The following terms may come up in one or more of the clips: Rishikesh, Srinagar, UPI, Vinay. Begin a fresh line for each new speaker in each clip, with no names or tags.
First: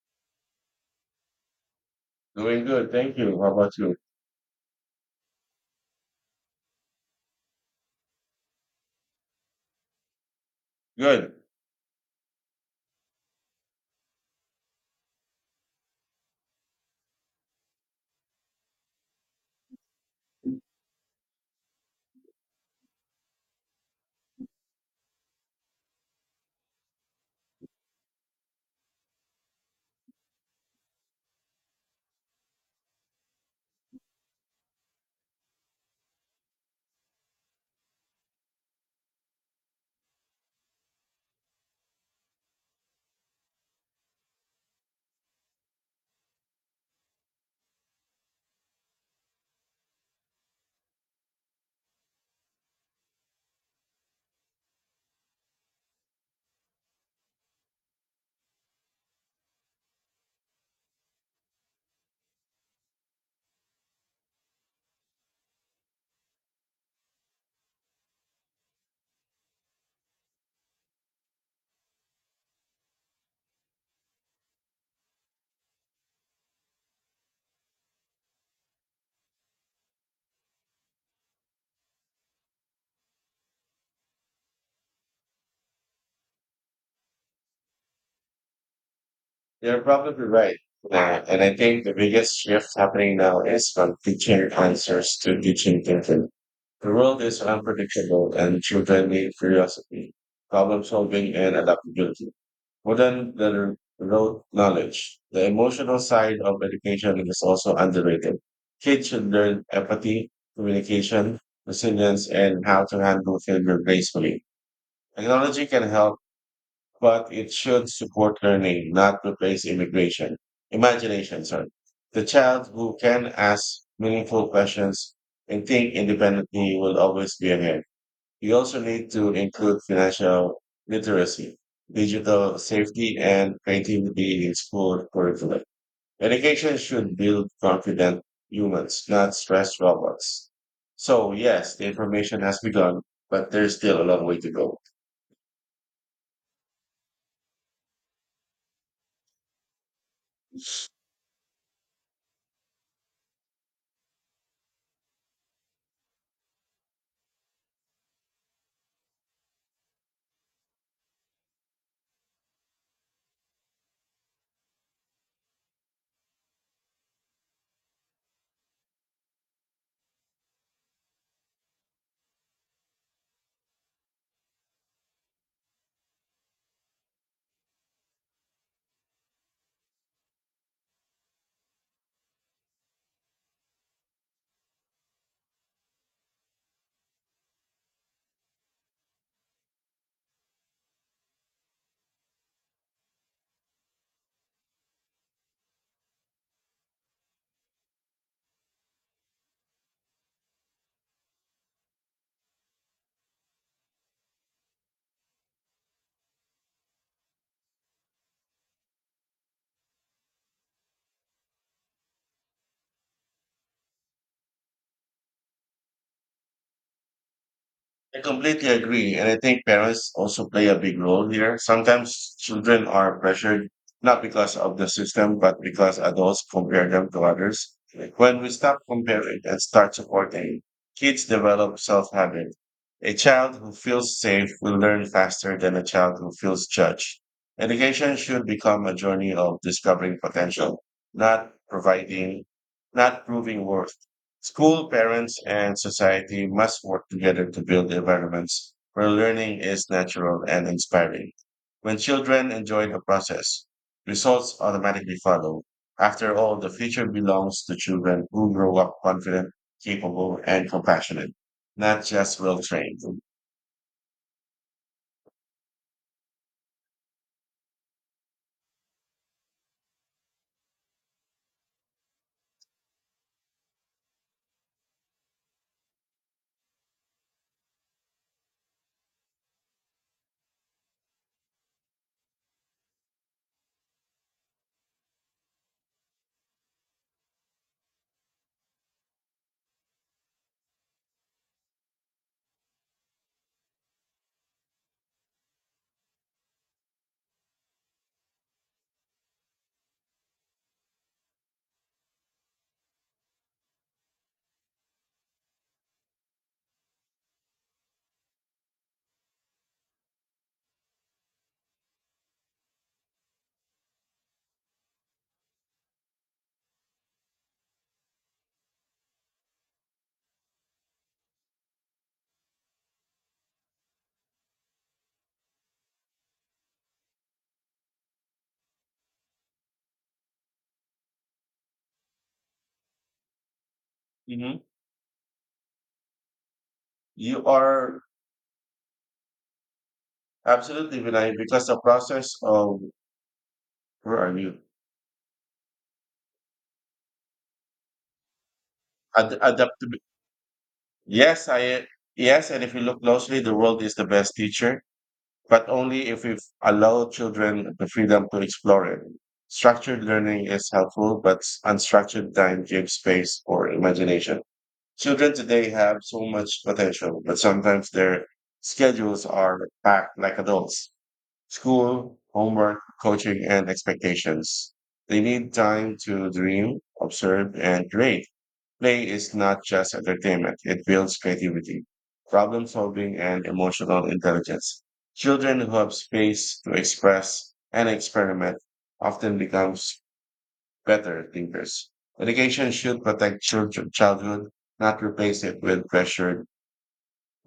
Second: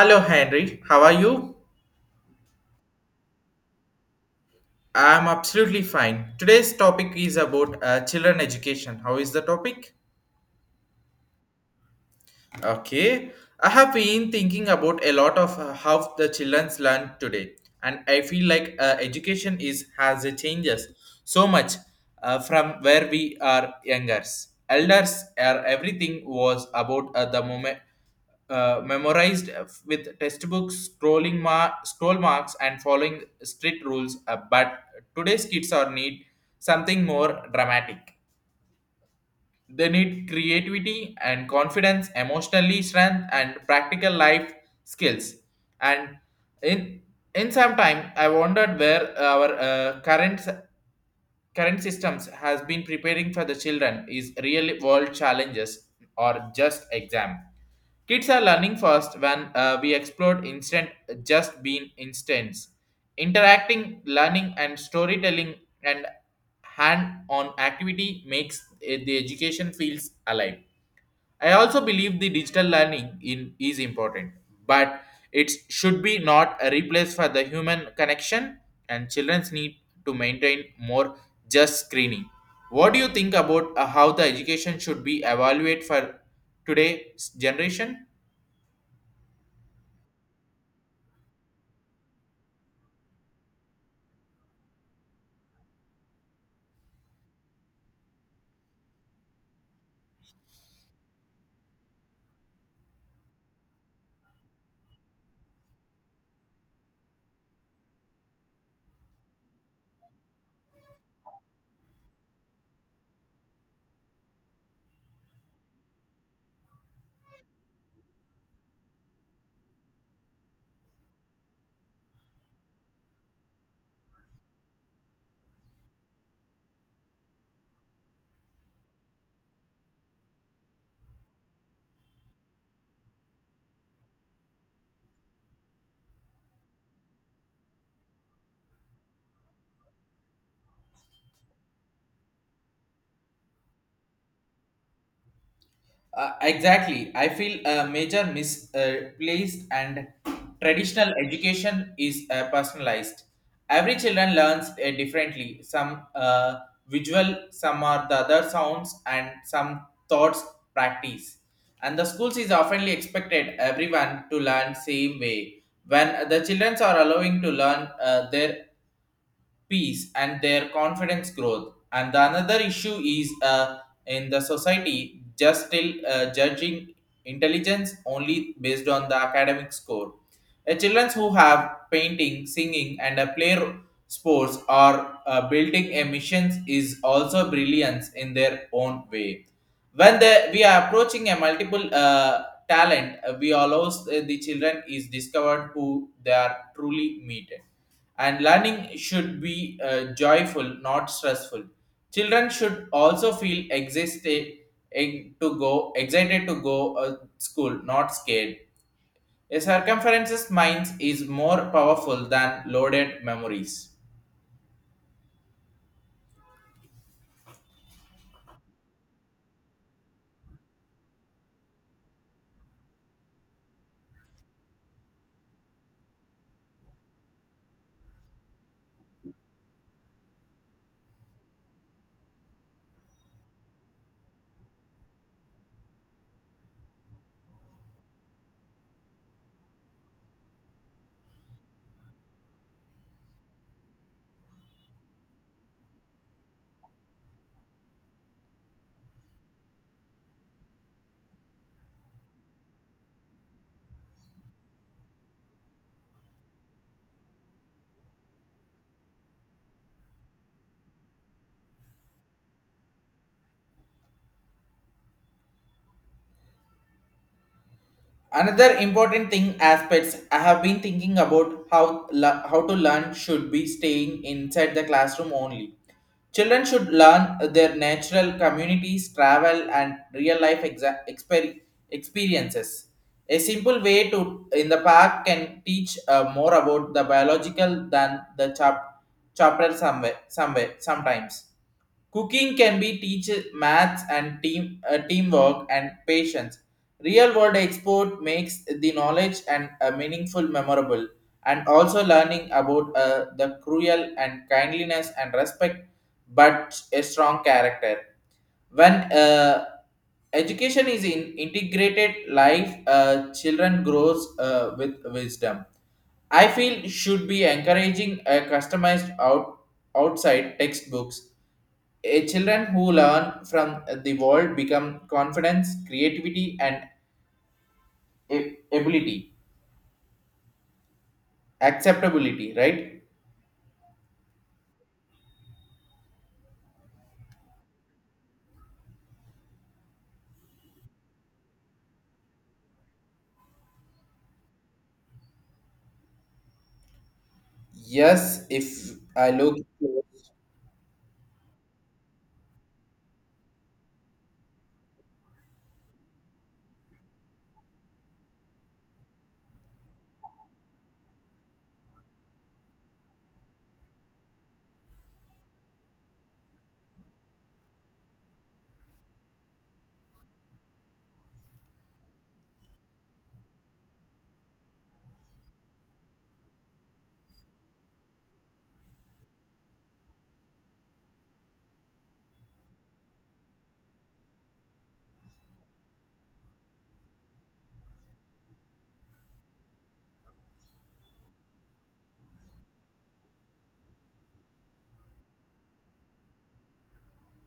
Hello, Henry. How are you?
Doing good, thank you. How about you?
I'm absolutely fine. Today's topic is about children education. How is the topic?
Good.
Okay, I have been thinking about a lot of how the childrens learn today, and I feel like education is has a changes so much from where we are youngers. Elders are everything was about the moment memorized with textbooks, scroll marks, and following strict rules. But today's kids are need something more dramatic. They need creativity and confidence, emotionally strength, and practical life skills. And in in some time, I wondered where our current systems has been preparing for the children is real world challenges or just exam. Kids are learning first when we explore instant, just being instance, interacting learning and storytelling, and hand on activity makes the education feels alive. I also believe the digital learning in is important, but it should be not a replace for the human connection and children's need to maintain more just screening. What do you think about how the education should be evaluated for today's generation?
You're probably right. And I think the biggest shift happening now is from teaching answers to teaching thinking. The world is unpredictable and children need curiosity, problem solving, and adaptability. More than the rote knowledge, the emotional side of education is also underrated. Kids should learn empathy, communication, resilience, and how to handle failure gracefully. Technology can help but it should support learning, not replace immigration. Imagination, sorry. The child who can ask meaningful questions and think independently will always be ahead. You also need to include financial literacy, digital safety, and creativity in school curriculum. Education should build confident humans, not stressed robots. So yes, the information has begun, but there's still a long way to go.
Exactly. I feel a major misplaced and traditional education is personalized. Every children learns differently. Some visual, some are the other sounds, and some thoughts practice. And the schools is oftenly expected everyone to learn same way. When the children are allowing to learn their peace and their confidence growth. And the another issue is in the society just still judging intelligence only based on the academic score. The children who have painting, singing, and a sports or building emissions is also brilliance in their own way. When the, we are approaching a multiple talent, we allows the children is discovered who they are truly meted, and learning should be joyful, not stressful. Children should also feel existed to go excited to go school, not scared. A circumferences minds is more powerful than loaded memories.
I completely agree. And I think parents also play a big role here. Sometimes children are pressured not because of the system, but because adults compare them to others. When we stop comparing and start supporting, kids develop self habit. A child who feels safe will learn faster than a child who feels judged. Education should become a journey of discovering potential, not providing, not proving worth. School, parents, and society must work together to build environments where learning is natural and inspiring. When children enjoy the process, results automatically follow. After all, the future belongs to children who grow up confident, capable, and compassionate, not just well trained.
Another important thing aspects I have been thinking about how to learn should be staying inside the classroom only. Children should learn their natural communities, travel, and real life experiences. A simple way to in the park can teach more about the biological than the chapter somewhere, somewhere sometimes. Cooking can be teach maths and teamwork and patience. Real world export makes the knowledge and meaningful memorable, and also learning about the cruel and kindliness and respect but a strong character. When education is in integrated life, children grows with wisdom. I feel should be encouraging a customized out outside textbooks. A children who learn from the world become confidence, creativity, and ability, acceptability, right?
Mhm. You are absolutely right because the process of where are you?
Yes, if I look,
Adaptability. Yes, I. Yes, and if you look closely, the world is the best teacher but only if we allow children the freedom to explore it. Structured learning is helpful, but unstructured time gives space for imagination. Children today have so much potential, but sometimes their schedules are packed like adults. School, homework, coaching, and expectations. They need time to dream, observe, and create. Play is not just entertainment, it builds creativity, problem solving, and emotional intelligence. Children who have space to express and experiment often becomes better thinkers. Education should protect children childhood, not replace it with pressure.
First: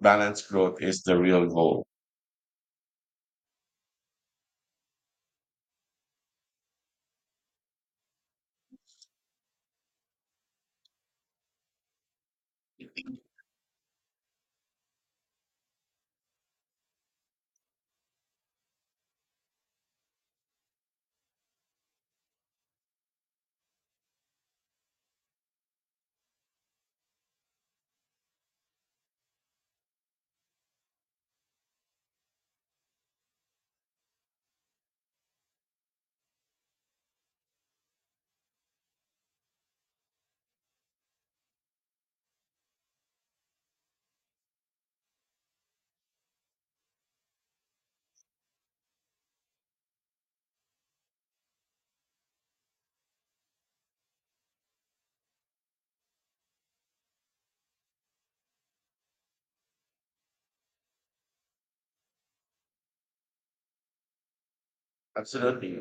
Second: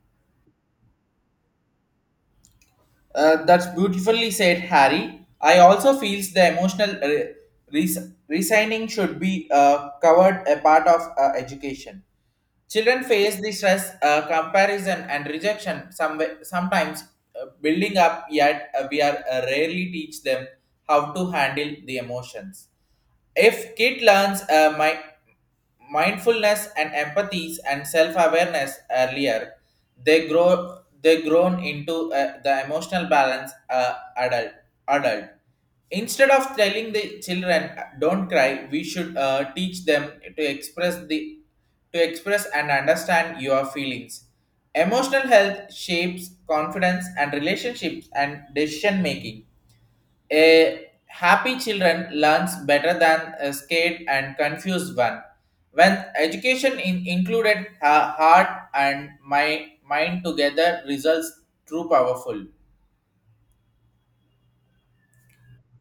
Balanced growth is the real goal.
that's beautifully said, Harry. I also feels the emotional resigning should be covered a part of education. Children face the stress, comparison, and rejection. Some sometimes building up, yet we are rarely teach them how to handle the emotions. If kid learns mindfulness and empathy and self-awareness earlier, they grown into the emotional balance adult. Instead of telling the children don't cry, we should teach them to express and understand your feelings. Emotional health shapes confidence and relationships and decision making. A happy children learns better than a scared and confused one. When education in included heart and my mind together results true powerful.
Absolutely.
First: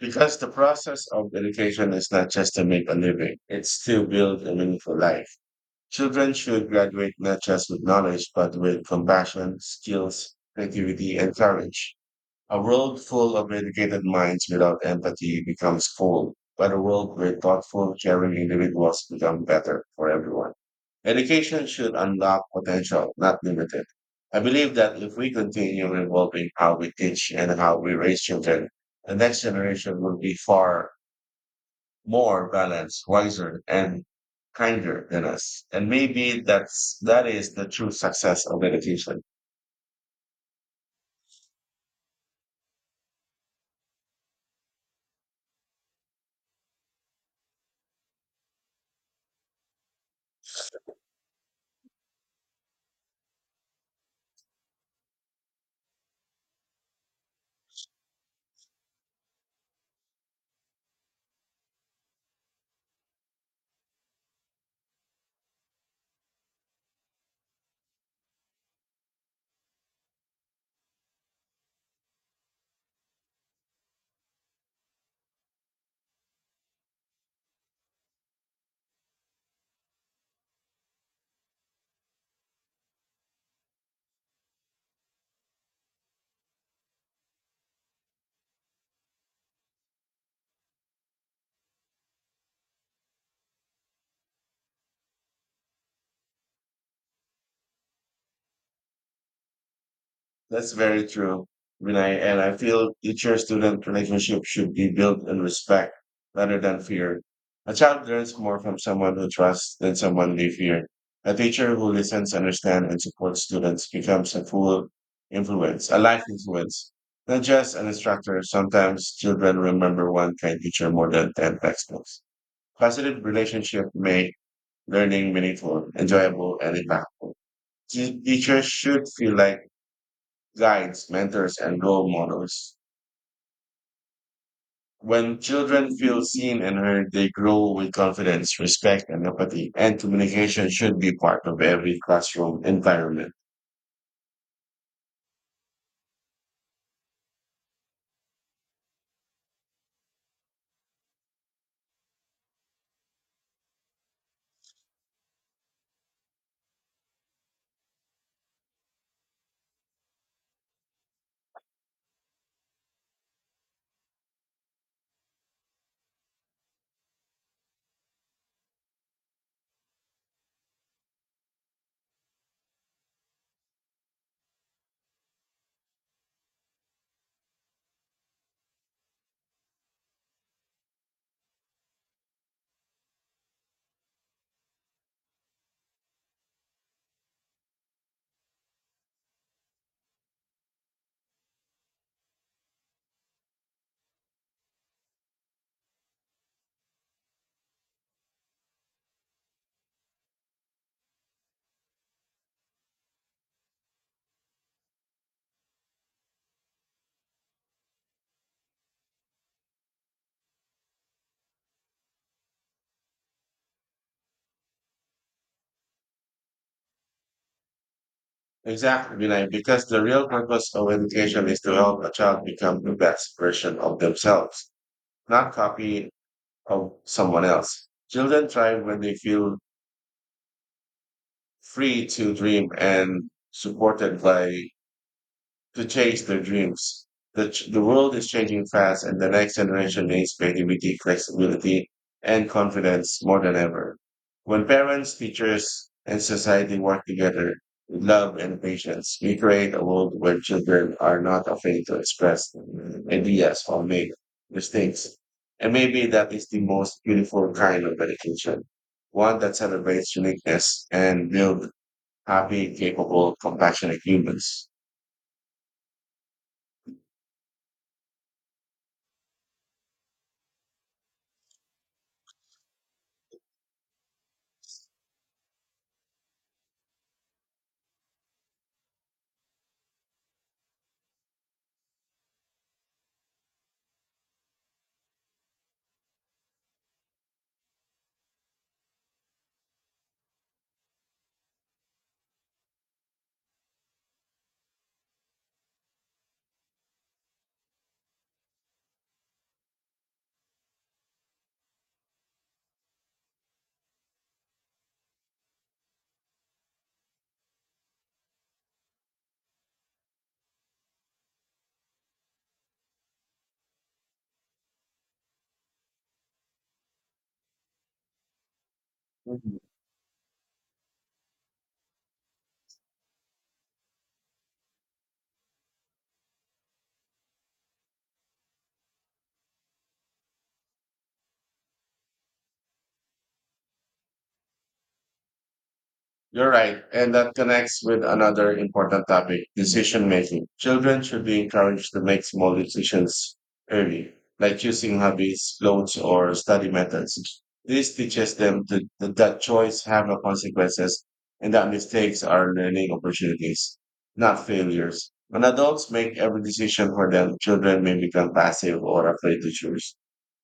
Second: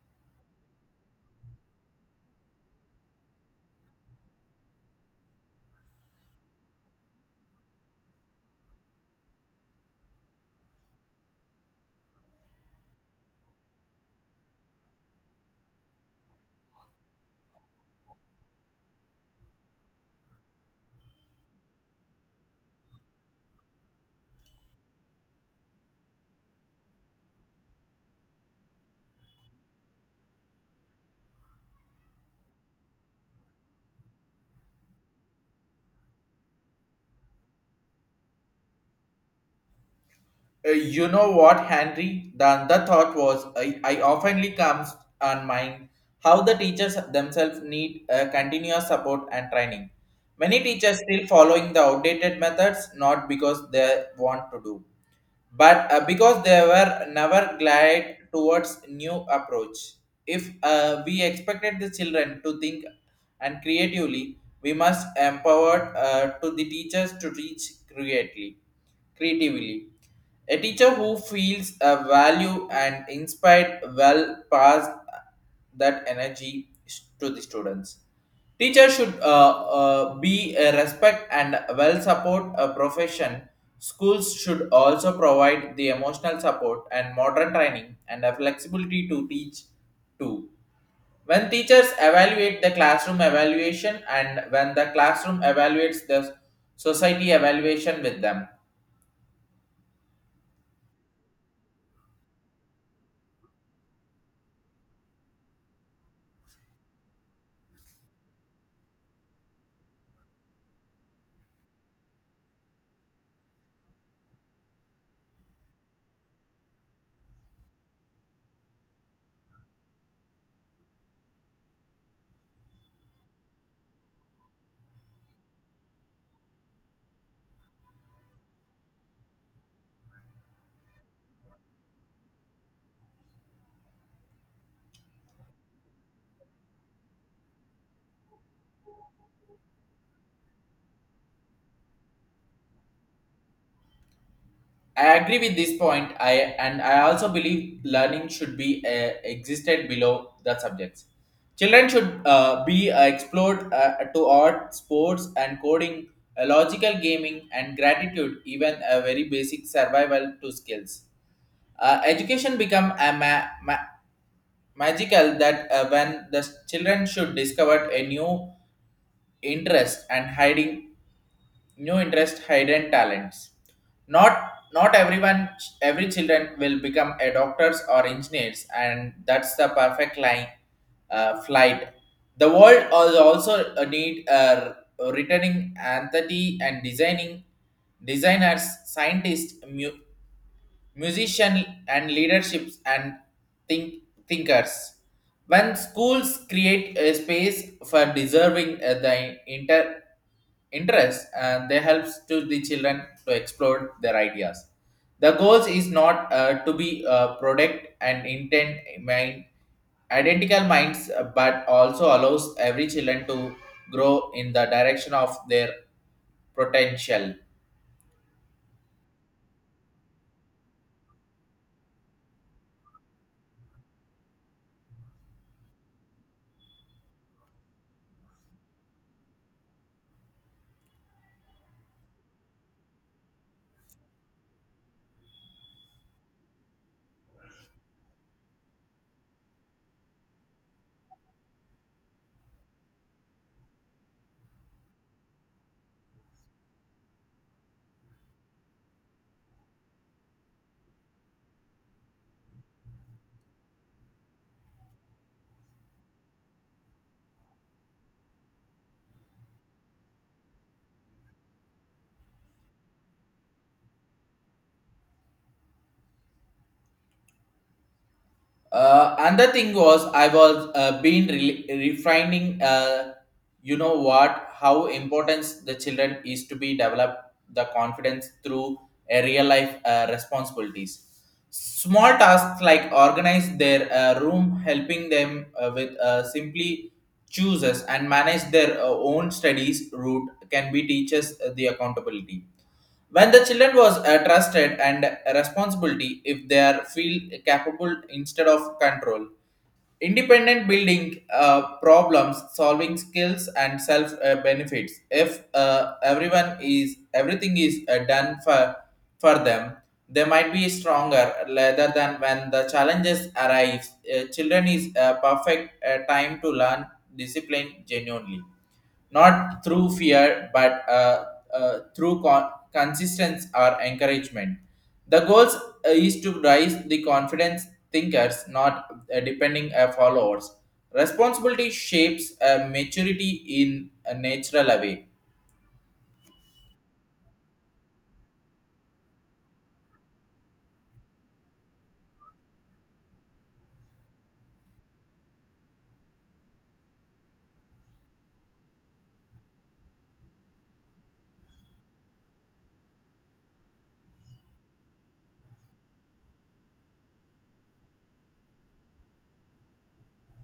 Because the process of education is not just to make a living, it's to build a meaningful life. Children should graduate not just with knowledge, but with compassion, skills, creativity, and courage. A world full of educated minds without empathy becomes cold, but a world where thoughtful, caring individuals become better for everyone. Education should unlock potential, not limit it. I believe that if we continue evolving how we teach and how we raise children, the next generation will be far more balanced, wiser, and kinder than us. And maybe that is the true success of education.
You know what, Henry? The other thought was I oftenly comes on mind how the teachers themselves need continuous support and training. Many teachers still following the outdated methods not because they want to do but because they were never glad towards new approach. If we expected the children to think and creatively, we must empower to the teachers to teach creatively. A teacher who feels a value and inspired well pass that energy to the students. Teacher should be a respect and well support a profession. Schools should also provide the emotional support and modern training and a flexibility to teach too. When teachers evaluate the classroom evaluation and when the classroom evaluates the society evaluation with them,
That's very true, Vinay. And I feel teacher student relationship should be built in respect rather than fear. A child learns more from someone who trusts than someone they fear. A teacher who listens, understands, and supports students becomes a full influence, a life influence, not just an instructor. Sometimes children remember one kind teacher more than 10 textbooks. Positive relationship make learning meaningful, enjoyable, and impactful. Teachers should feel like guides, mentors, and role models. When children feel seen and heard, they grow with confidence, respect, and empathy. And communication should be part of every classroom environment.
I agree with this point. I and I also believe learning should be existed below the subjects. Children should be explored to art, sports, and coding, logical gaming, and gratitude, even a very basic survival to skills. Education become a magical that when the children should discover a interest and hiding new interest hidden talents. Not everyone, every children will become a doctors or engineers, and that's the perfect line, flight. The world also need returning empathy and designing designers, scientists, musician and leaderships, and think thinkers. When schools create a space for deserving the interest, and they helps to the children to explore their ideas, the goals is not to be product and intent mind identical minds, but also allows every children to grow in the direction of their potential.
Exactly, Vinay, because the real purpose of education is to help a child become the best version of themselves, not copy of someone else. Children thrive when they feel free to dream and supported by to chase their dreams. The world is changing fast, and the next generation needs creativity, flexibility, and confidence more than ever. When parents, teachers, and society work together with love and patience, we create a world where children are not afraid to express ideas or make mistakes. And maybe that is the most beautiful kind of education, one that celebrates uniqueness and builds happy, capable, compassionate humans.
Another thing was I was been refining, you know what, how important the children is to be develop the confidence through a real life responsibilities. Small tasks like organize their room, helping them with simply chooses and manage their own studies route can be teaches the accountability. When the children was trusted and responsibility, if they are feel capable instead of control, independent building problems solving skills and self benefits. If everyone is everything is done for them, they might be stronger rather than when the challenges arise. Children is a perfect time to learn discipline genuinely, not through fear but through consistency or encouragement. The goals is to raise the confidence thinkers, not depending on followers. Responsibility shapes maturity in a natural way.
You're right. And that connects with another important topic, decision making. Children should be encouraged to make small decisions early, like choosing hobbies, clothes, or study methods. This teaches them to, that that choice have no consequences and that mistakes are learning opportunities, not failures. When adults make every decision for them, children may become passive or afraid to choose.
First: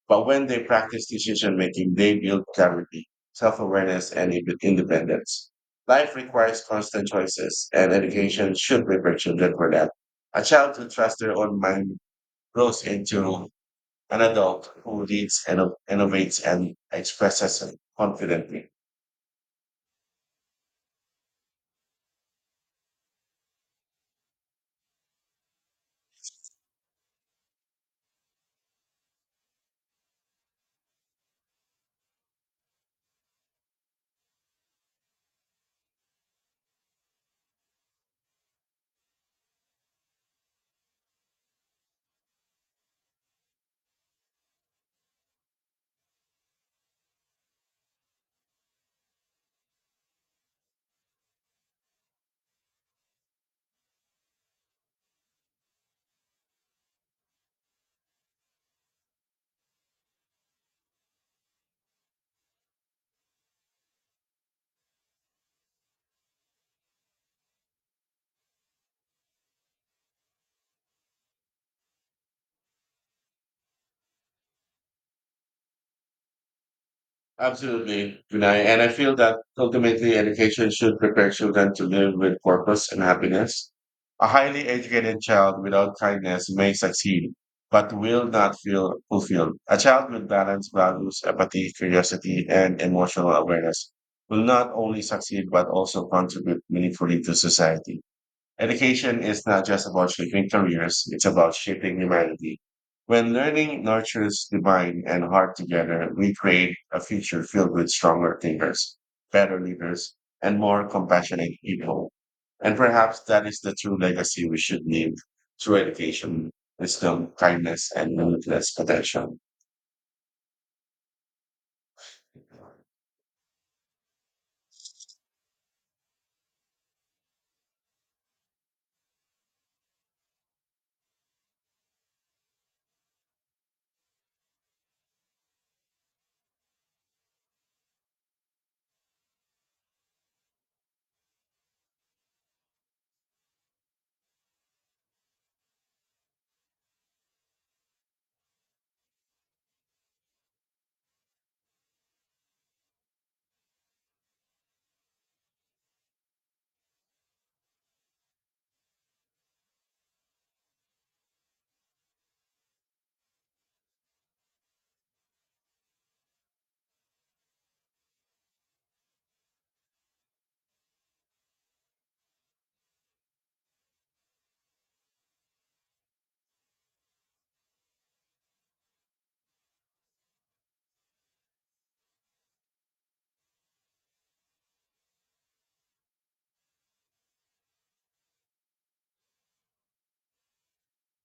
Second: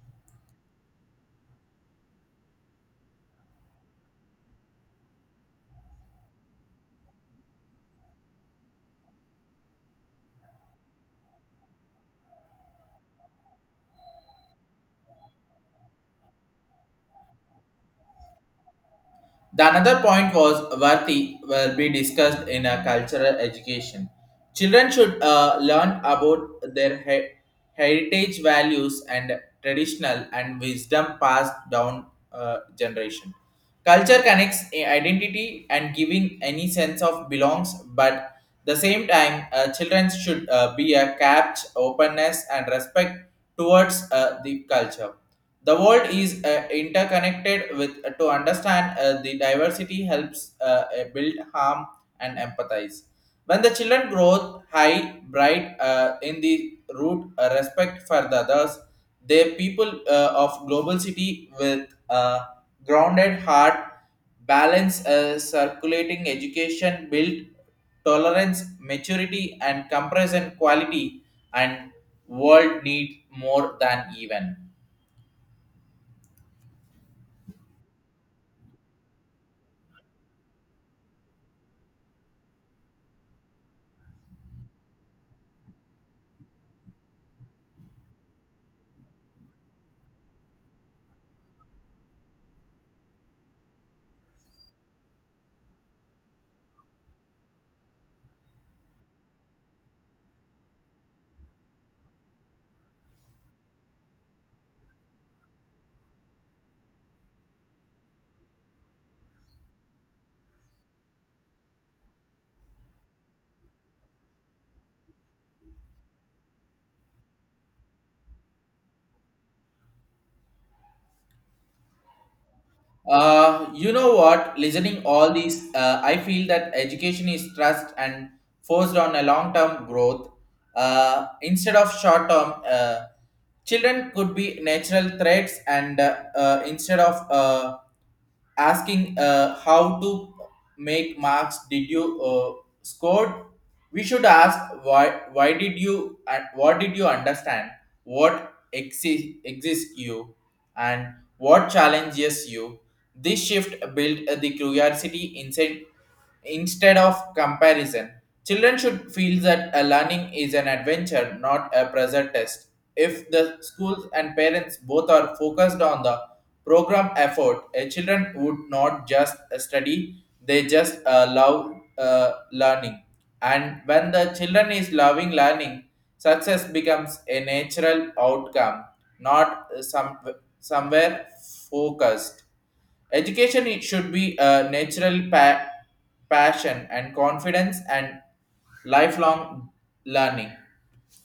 But when they practice decision making, they build clarity, self awareness, and independence. Life requires constant choices, and education should prepare children for that. A child who trusts their own mind grows into an adult who leads, and innovates, and expresses confidently.
The another point was worthy will be discussed in a cultural education. Children should learn about their heritage values and traditional and wisdom passed down generation. Culture connects identity and giving any sense of belongs, but the same time, children should be a capped openness and respect towards the culture. The world is interconnected with to understand the diversity helps build harm and empathize. When the children grow high, bright in the root respect for the others, the people of global city with a grounded heart, balance, circulating education, build tolerance, maturity, and comparison quality, and world need more than even.
Absolutely, Vinay. And I feel that ultimately education should prepare children to live with purpose and happiness. A highly educated child without kindness may succeed, but will not feel fulfilled. A child with balanced values, empathy, curiosity, and emotional awareness will not only succeed, but also contribute meaningfully to society. Education is not just about shaping careers, it's about shaping humanity. When learning nurtures the mind and heart together, we create a future filled with stronger thinkers, better leaders, and more compassionate people. And perhaps that is the true legacy we should leave through education, wisdom, kindness, and limitless potential.
You know what? Listening all these, I feel that education is trust and forced on a long-term growth instead of short-term. Children could be natural threats and instead of asking how to make marks did you scored, we should ask why did you and what did you understand, what exists you, and what challenges you. This shift built the curiosity inside instead of comparison. Children should feel that a learning is an adventure, not a pressure test. If the schools and parents both are focused on the program effort, a children would not just study; they just love learning. And when the children is loving learning, success becomes a natural outcome, not somewhere focused. Education it should be a natural passion and confidence and lifelong learning.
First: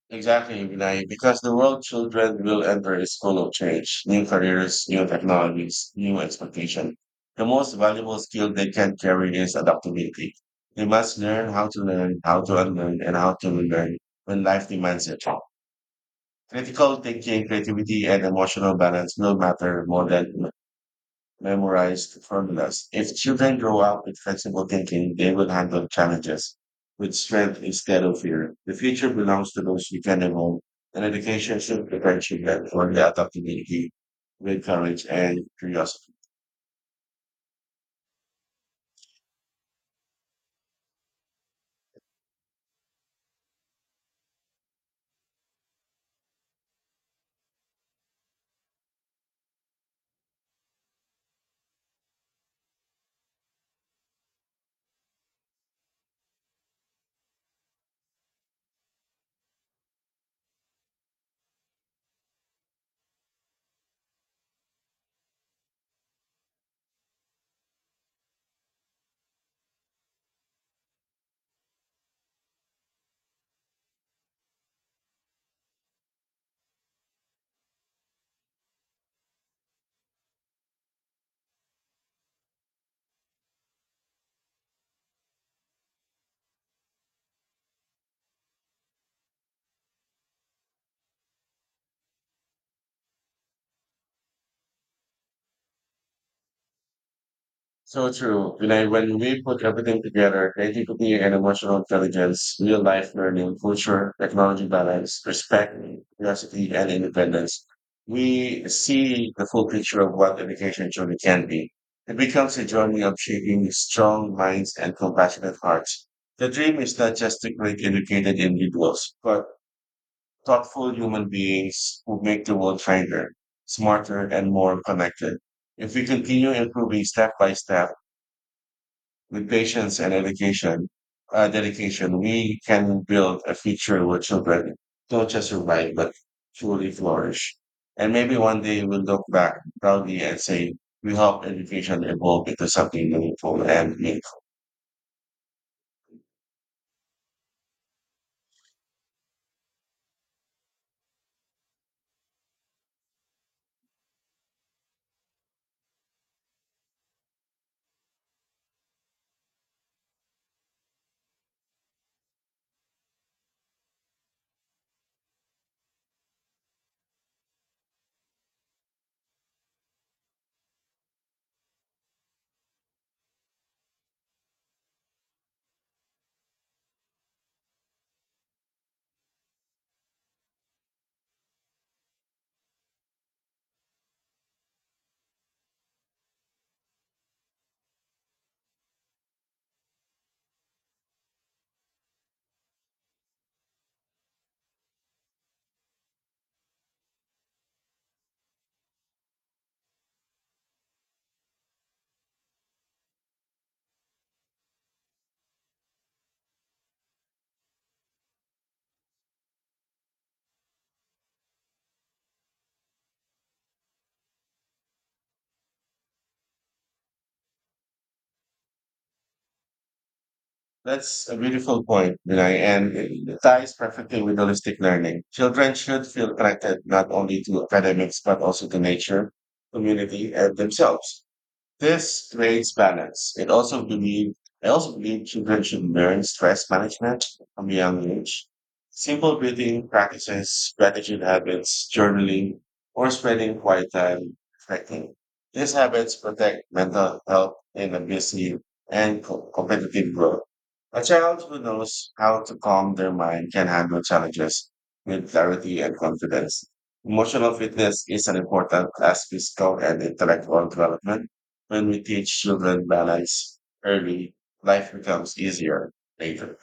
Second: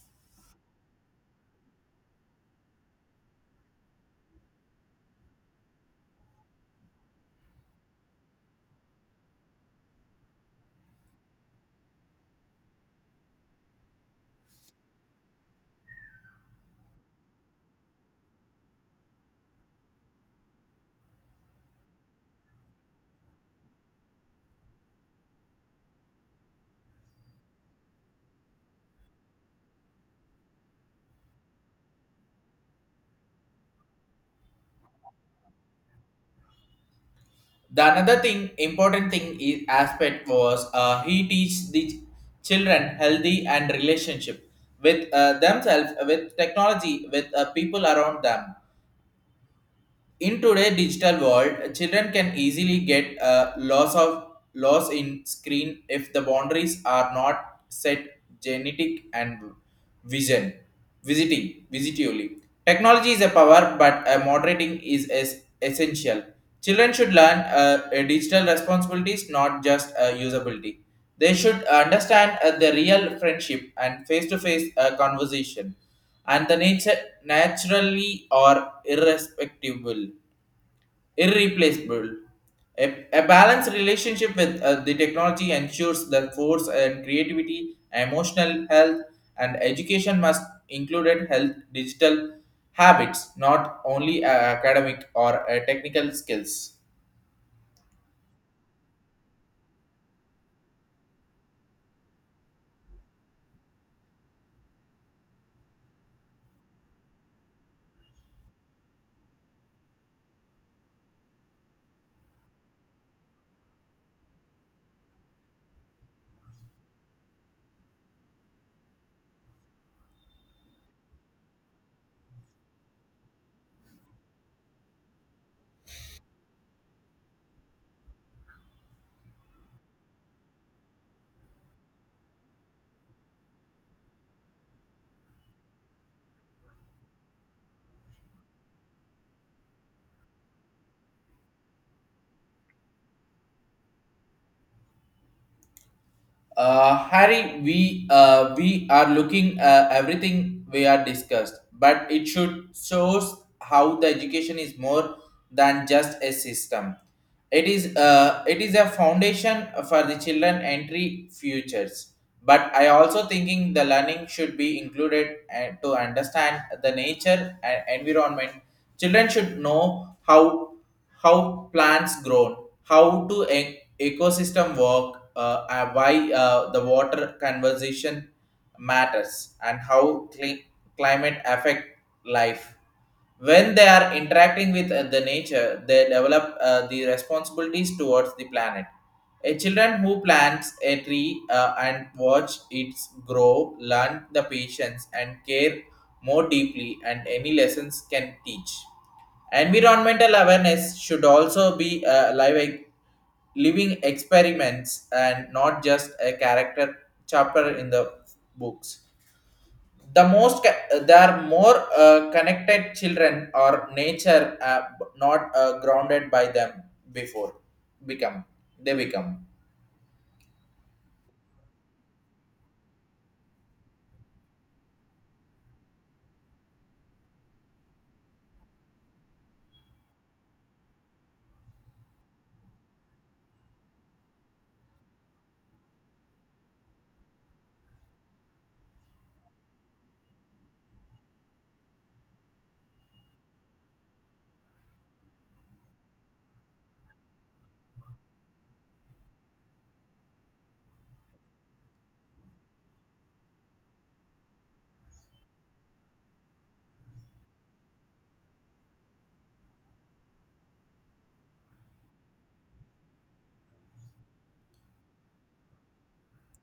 Exactly, Vinay, because the world children will enter a school of change, new careers, new technologies, new expectation. The most valuable skill they can carry is adaptability. They must learn, how to unlearn, and how to relearn when life demands it. Critical thinking, creativity, and emotional balance will matter more than memorized formulas. If children grow up with flexible thinking, they will handle challenges with strength instead of fear. The future belongs to those dependable, and education should prepare children for the adaptability with courage and curiosity.
The another thing important thing is aspect was he teach the children healthy and relationship with themselves with technology with people around them. In today's digital world, children can easily get a loss in screen if the boundaries are not set genetic and vision visiting visitually. Technology is a power, but a moderating is essential. Children should learn a digital responsibilities, not just usability. They should understand the real friendship and face-to-face conversation, and the nature naturally or irrespective irreplaceable. A balanced relationship with the technology ensures that force and creativity, emotional health, and education must include health digital habits, not only academic or technical skills.
So true. When we put everything together, creativity and emotional intelligence, real life learning, culture, technology balance, respect, curiosity, and independence, we see the full picture of what education truly can be. It becomes a journey of shaping strong minds and compassionate hearts. The dream is not just to create educated individuals, but thoughtful human beings who make the world kinder, smarter, and more connected. If we continue improving step by step, with patience and education, dedication, we can build a future where children don't just survive, but truly flourish. And maybe one day we'll look back proudly and say, we helped education evolve into something meaningful and meaningful.
Harry, we are looking everything we are discussed, but it should shows how the education is more than just a system. It is a foundation for the children entry futures. But I also thinking the learning should be included to understand the nature and environment. Children should know how plants grow, how to ecosystem work, and why the water conservation matters, and how climate affect life. When they are interacting with the nature, they develop the responsibilities towards the planet. A children who plants a tree and watch it grow learn the patience and care more deeply and any lessons can teach. Environmental awareness should also be a live, living experiments and not just a character chapter in the books. There are more connected children or nature, not grounded by them before become they become.
That's a beautiful point, Vinay, and it ties perfectly with holistic learning. Children should feel connected not only to academics, but also to nature, community, and themselves. This creates balance. It also believe I also believe children should learn stress management from a young age. Simple breathing practices, gratitude habits, journaling, or spending quiet time reflecting. These habits protect mental health in a busy and competitive world. A child who knows how to calm their mind can handle challenges with clarity and confidence. Emotional fitness is an important as physical and intellectual development when we teach children balance early, life becomes easier later.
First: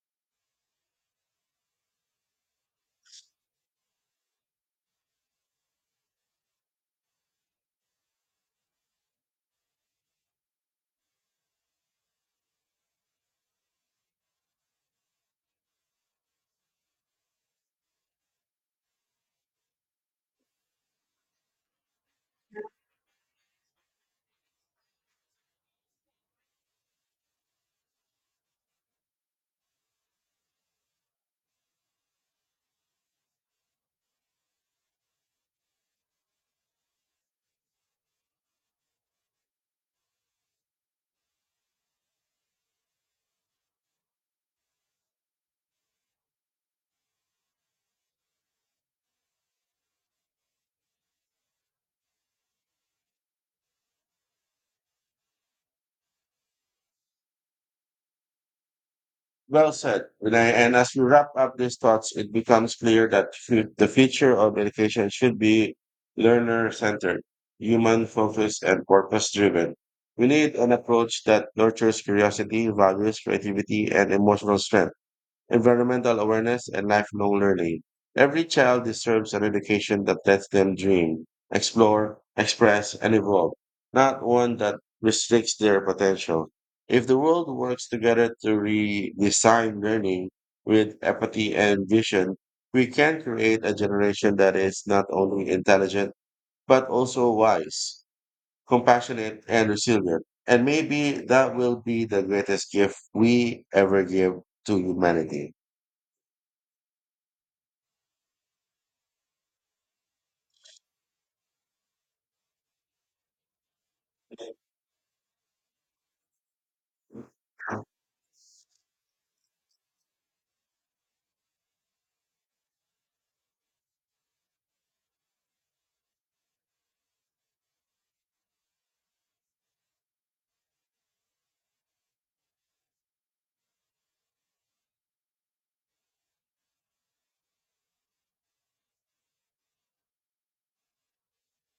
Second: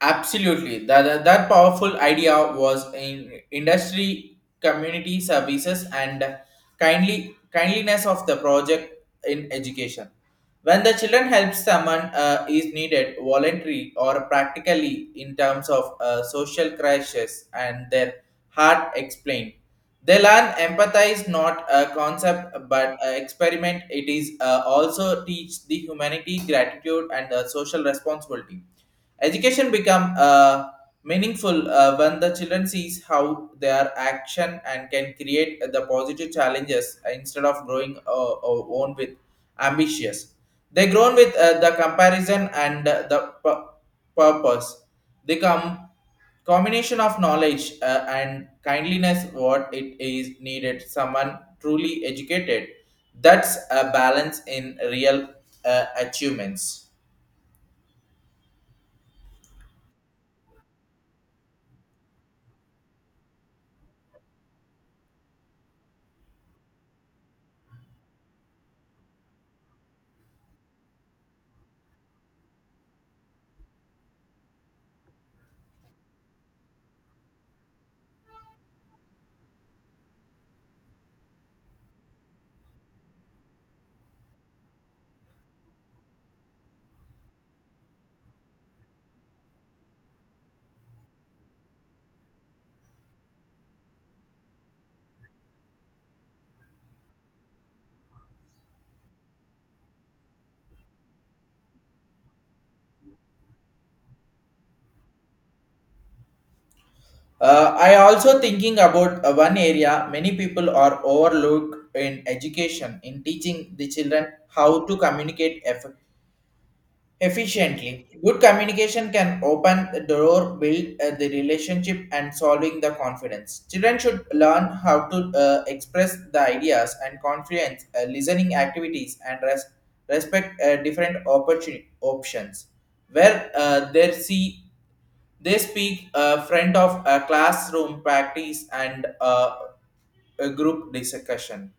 Absolutely. That powerful idea was in industry community services and kindly kindliness of the project in education. When the children help someone is needed voluntary or practically in terms of social crashes and their heart explained. They learn empathize not a concept but a experiment. It is also teach the humanity, gratitude and social responsibility. Education become meaningful when the children sees how their action and can create the positive challenges instead of growing own with ambitious. They grown with the comparison and the purpose. They come combination of knowledge and kindliness what it is needed someone truly educated, that's a balance in real achievements.
Well said. Vinay. And as we wrap up these thoughts, it becomes clear that the future of education should be learner centered, human focused, and purpose driven. We need an approach that nurtures curiosity, values creativity, and emotional strength environmental awareness, and lifelong learning. Every child deserves an education that lets them dream, explore, express, and evolve, not one that restricts their potential. If the world works together to redesign learning with empathy and vision, we can create a generation that is not only intelligent, but also wise, compassionate, and resilient. And maybe that will be the greatest gift we ever give to humanity.
I also thinking about one area many people are overlooked in education in teaching the children how to communicate efficiently. Good communication can open the door, build the relationship, and solving the confidence. Children should learn how to express the ideas and confidence, listening activities, and respect different options where they see they speak a friend of a classroom practice and a group discussion,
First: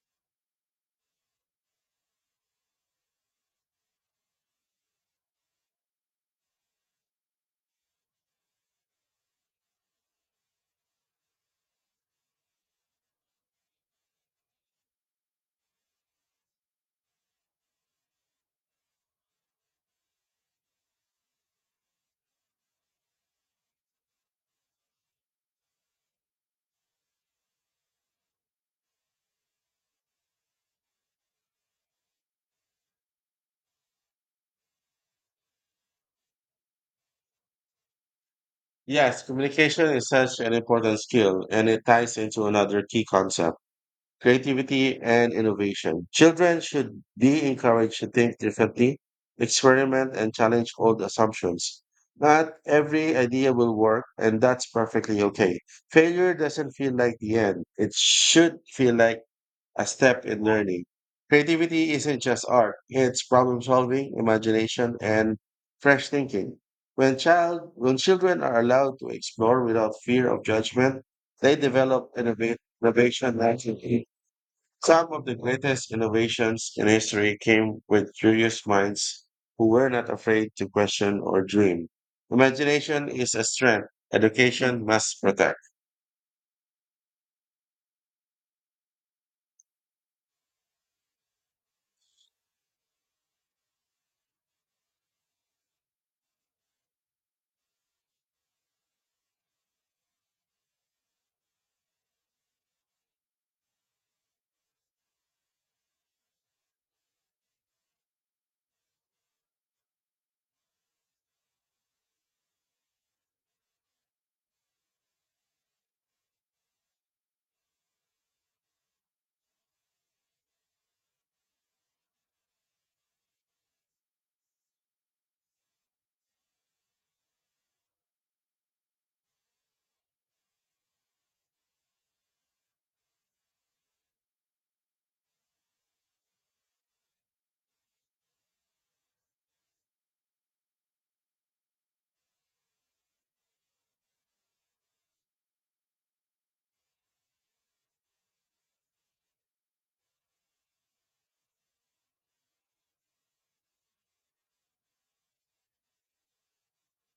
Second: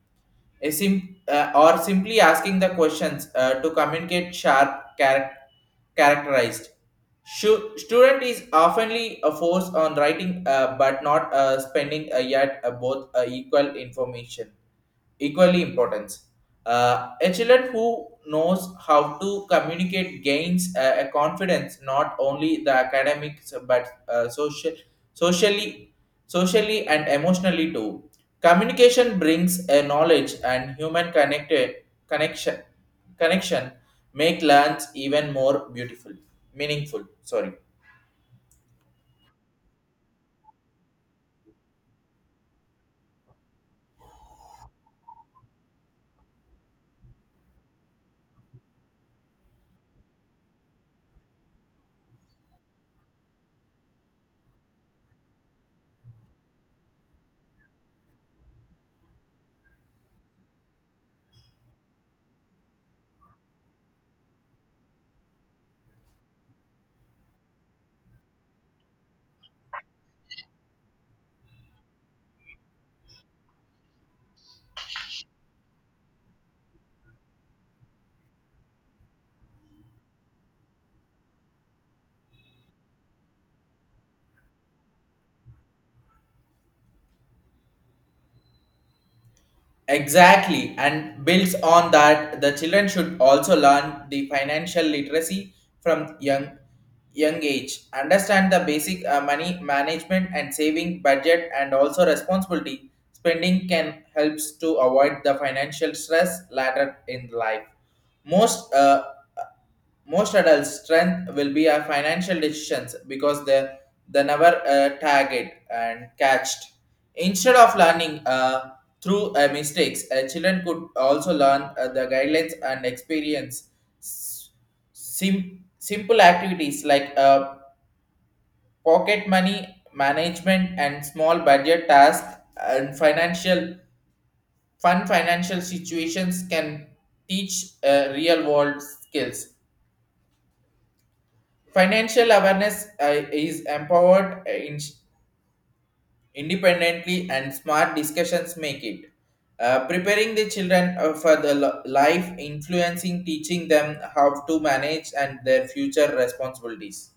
a or simply asking the questions to communicate sharp characterized. Student is oftenly a force on writing but not spending yet both equal information equally importance. A child who knows how to communicate gains a confidence not only the academics but uh, socially, socially and emotionally too. Communication brings a knowledge and human connected connection connection make learns even more beautiful, meaningful. Sorry.
Yes, communication is such an important skill, and it ties into another key concept creativity and innovation. Children should be encouraged to think differently, experiment, and challenge old assumptions. Not every idea will work, and that's perfectly okay. Failure doesn't feel like the end, it should feel like a step in learning. Creativity isn't just art, it's problem solving, imagination, and fresh thinking. When children are allowed to explore without fear of judgment, they develop innovation naturally. Some of the greatest innovations in history came with curious minds who were not afraid to question or dream. Imagination is a strength education must protect.
Exactly, and builds on that, the children should also learn the financial literacy from young age. Understand the basic money management and saving budget, and also responsibility spending can helps to avoid the financial stress later in life. Most uh, most adults strength will be our financial decisions because they never tag and catched instead of learning through mistakes. Uh, children could also learn the guidelines and experience, s- simple activities like pocket money management and small budget tasks and financial situations can teach real world skills. Financial awareness is empowered, independently and smart discussions make it. Preparing the children for the life, influencing, teaching them how to manage and their future responsibilities.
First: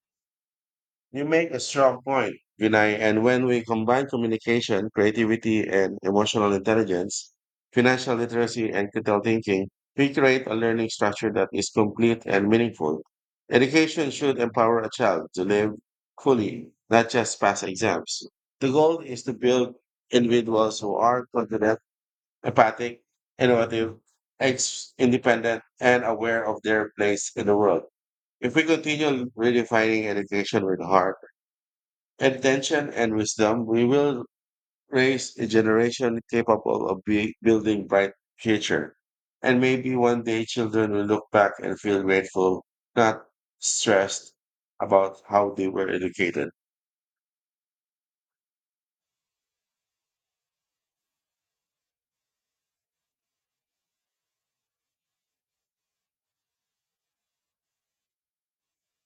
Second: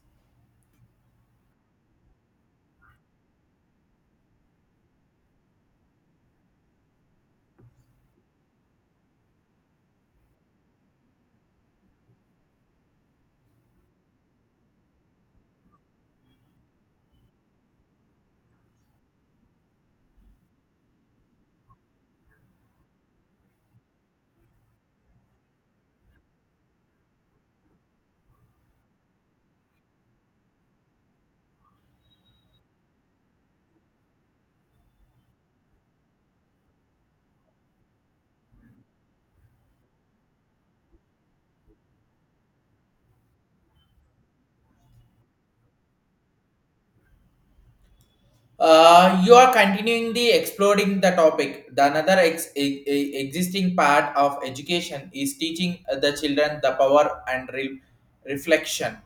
You make a strong point, Vinay, and when we combine communication, creativity, and emotional intelligence, financial literacy, and critical thinking, we create a learning structure that is complete and meaningful. Education should empower a child to live fully, not just pass exams. The goal is to build individuals who are confident, empathic, innovative, independent, and aware of their place in the world. If we continue redefining education with heart, attention and wisdom, we will raise a generation capable of building bright future. And maybe one day children will look back and feel grateful, not stressed about how they were educated.
You are continuing the exploring the topic. The another existing part of education is teaching the children the power and reflection.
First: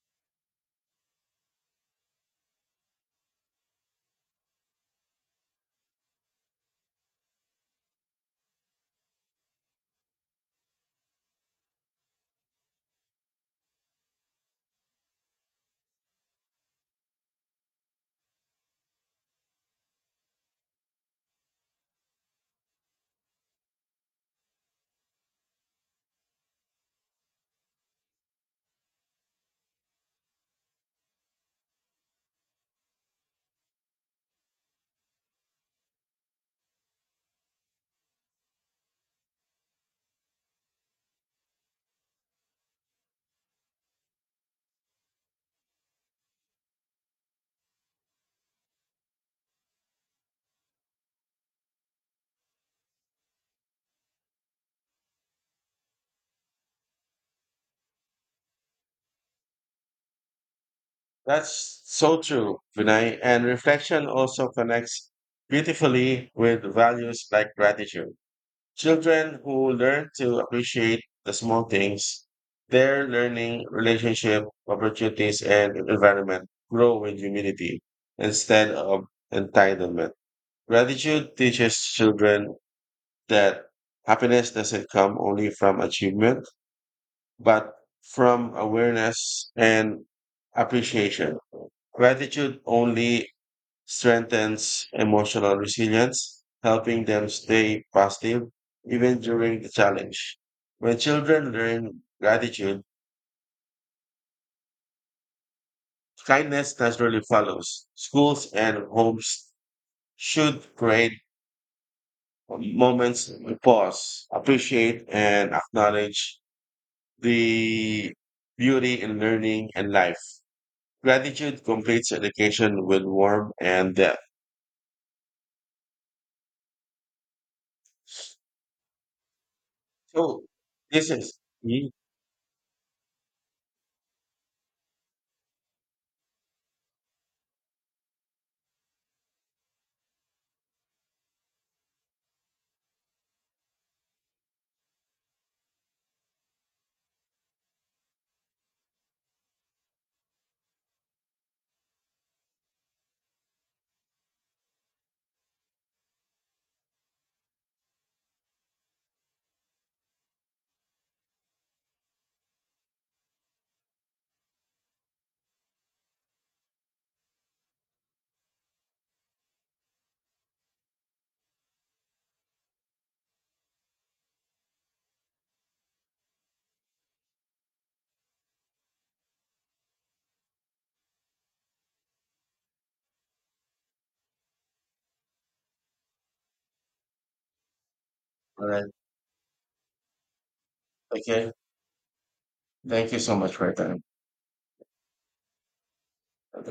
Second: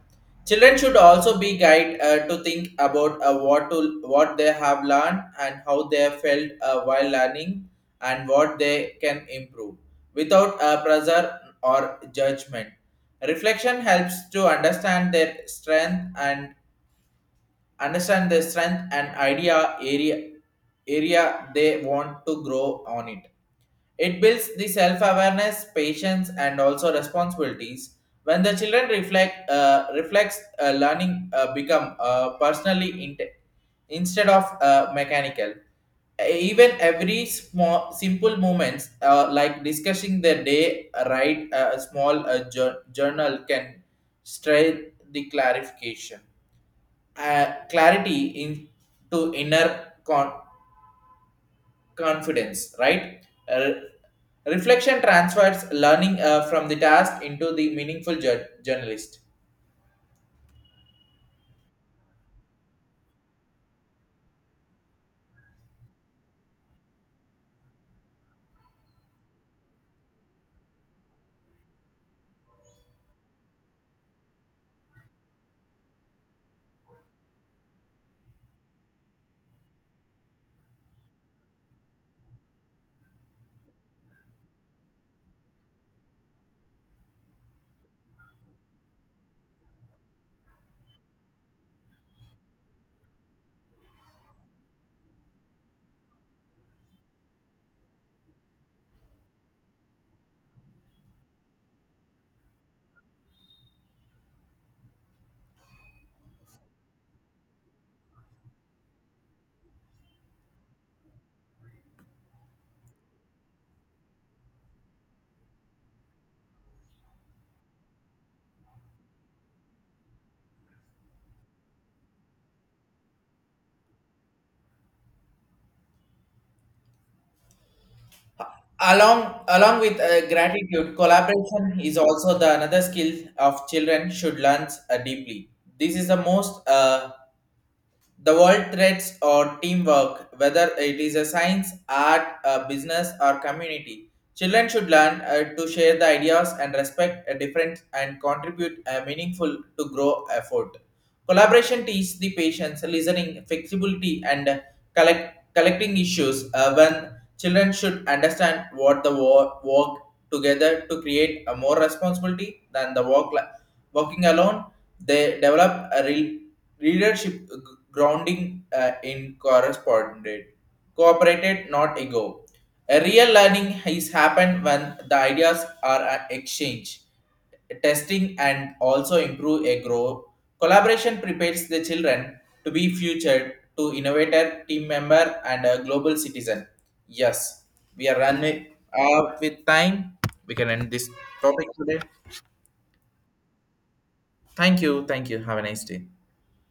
Children should also be guided to think about what they have learned and how they felt while learning, and what they can improve without pressure or judgment. Reflection helps to understand their strength and idea area they want to grow on it. It builds the self-awareness, patience and also responsibilities. When the children reflects, learning become personally inte instead of mechanical. Even every small simple moments like discussing their day, write a small journal can strengthen the clarification clarity into inner confidence, right? Uh, Reflection transfers learning from the task into the meaningful journalist.
That's so true, Vinay. And reflection also connects beautifully with values like gratitude. Children who learn to appreciate the small things, their learning, relationship, opportunities, and environment grow with humility instead of entitlement. Gratitude teaches children that happiness doesn't come only from achievement, but from awareness and appreciation. Gratitude only strengthens emotional resilience, helping them stay positive even during the challenge. When children learn gratitude, kindness naturally follows. Schools and homes should create moments to pause, appreciate, and acknowledge the beauty in learning and life. Gratitude completes education with warmth and depth.
Along with
So,
gratitude,
this is
collaboration
me.
is also the another skill of children should learn deeply. This is the most the world threads or teamwork, whether it is a science, art, a business, or community. Children should learn to share the ideas and respect a difference and contribute a meaningful to grow effort. Collaboration teaches the patience, listening, flexibility, and collecting issues, when children should understand what the work together to create a more responsibility than the work working alone. They develop a real leadership grounding in cooperated, not ego. A real learning is happened when the ideas are exchanged, testing, and also improve a grow. Collaboration prepares the children to be future to innovator, team member, and a global citizen. Yes, we are
All
running
right.
out with time. We can end this
Okay.
topic today.
Thank you so much for your time.
Thank you. Thank you. Have a nice day.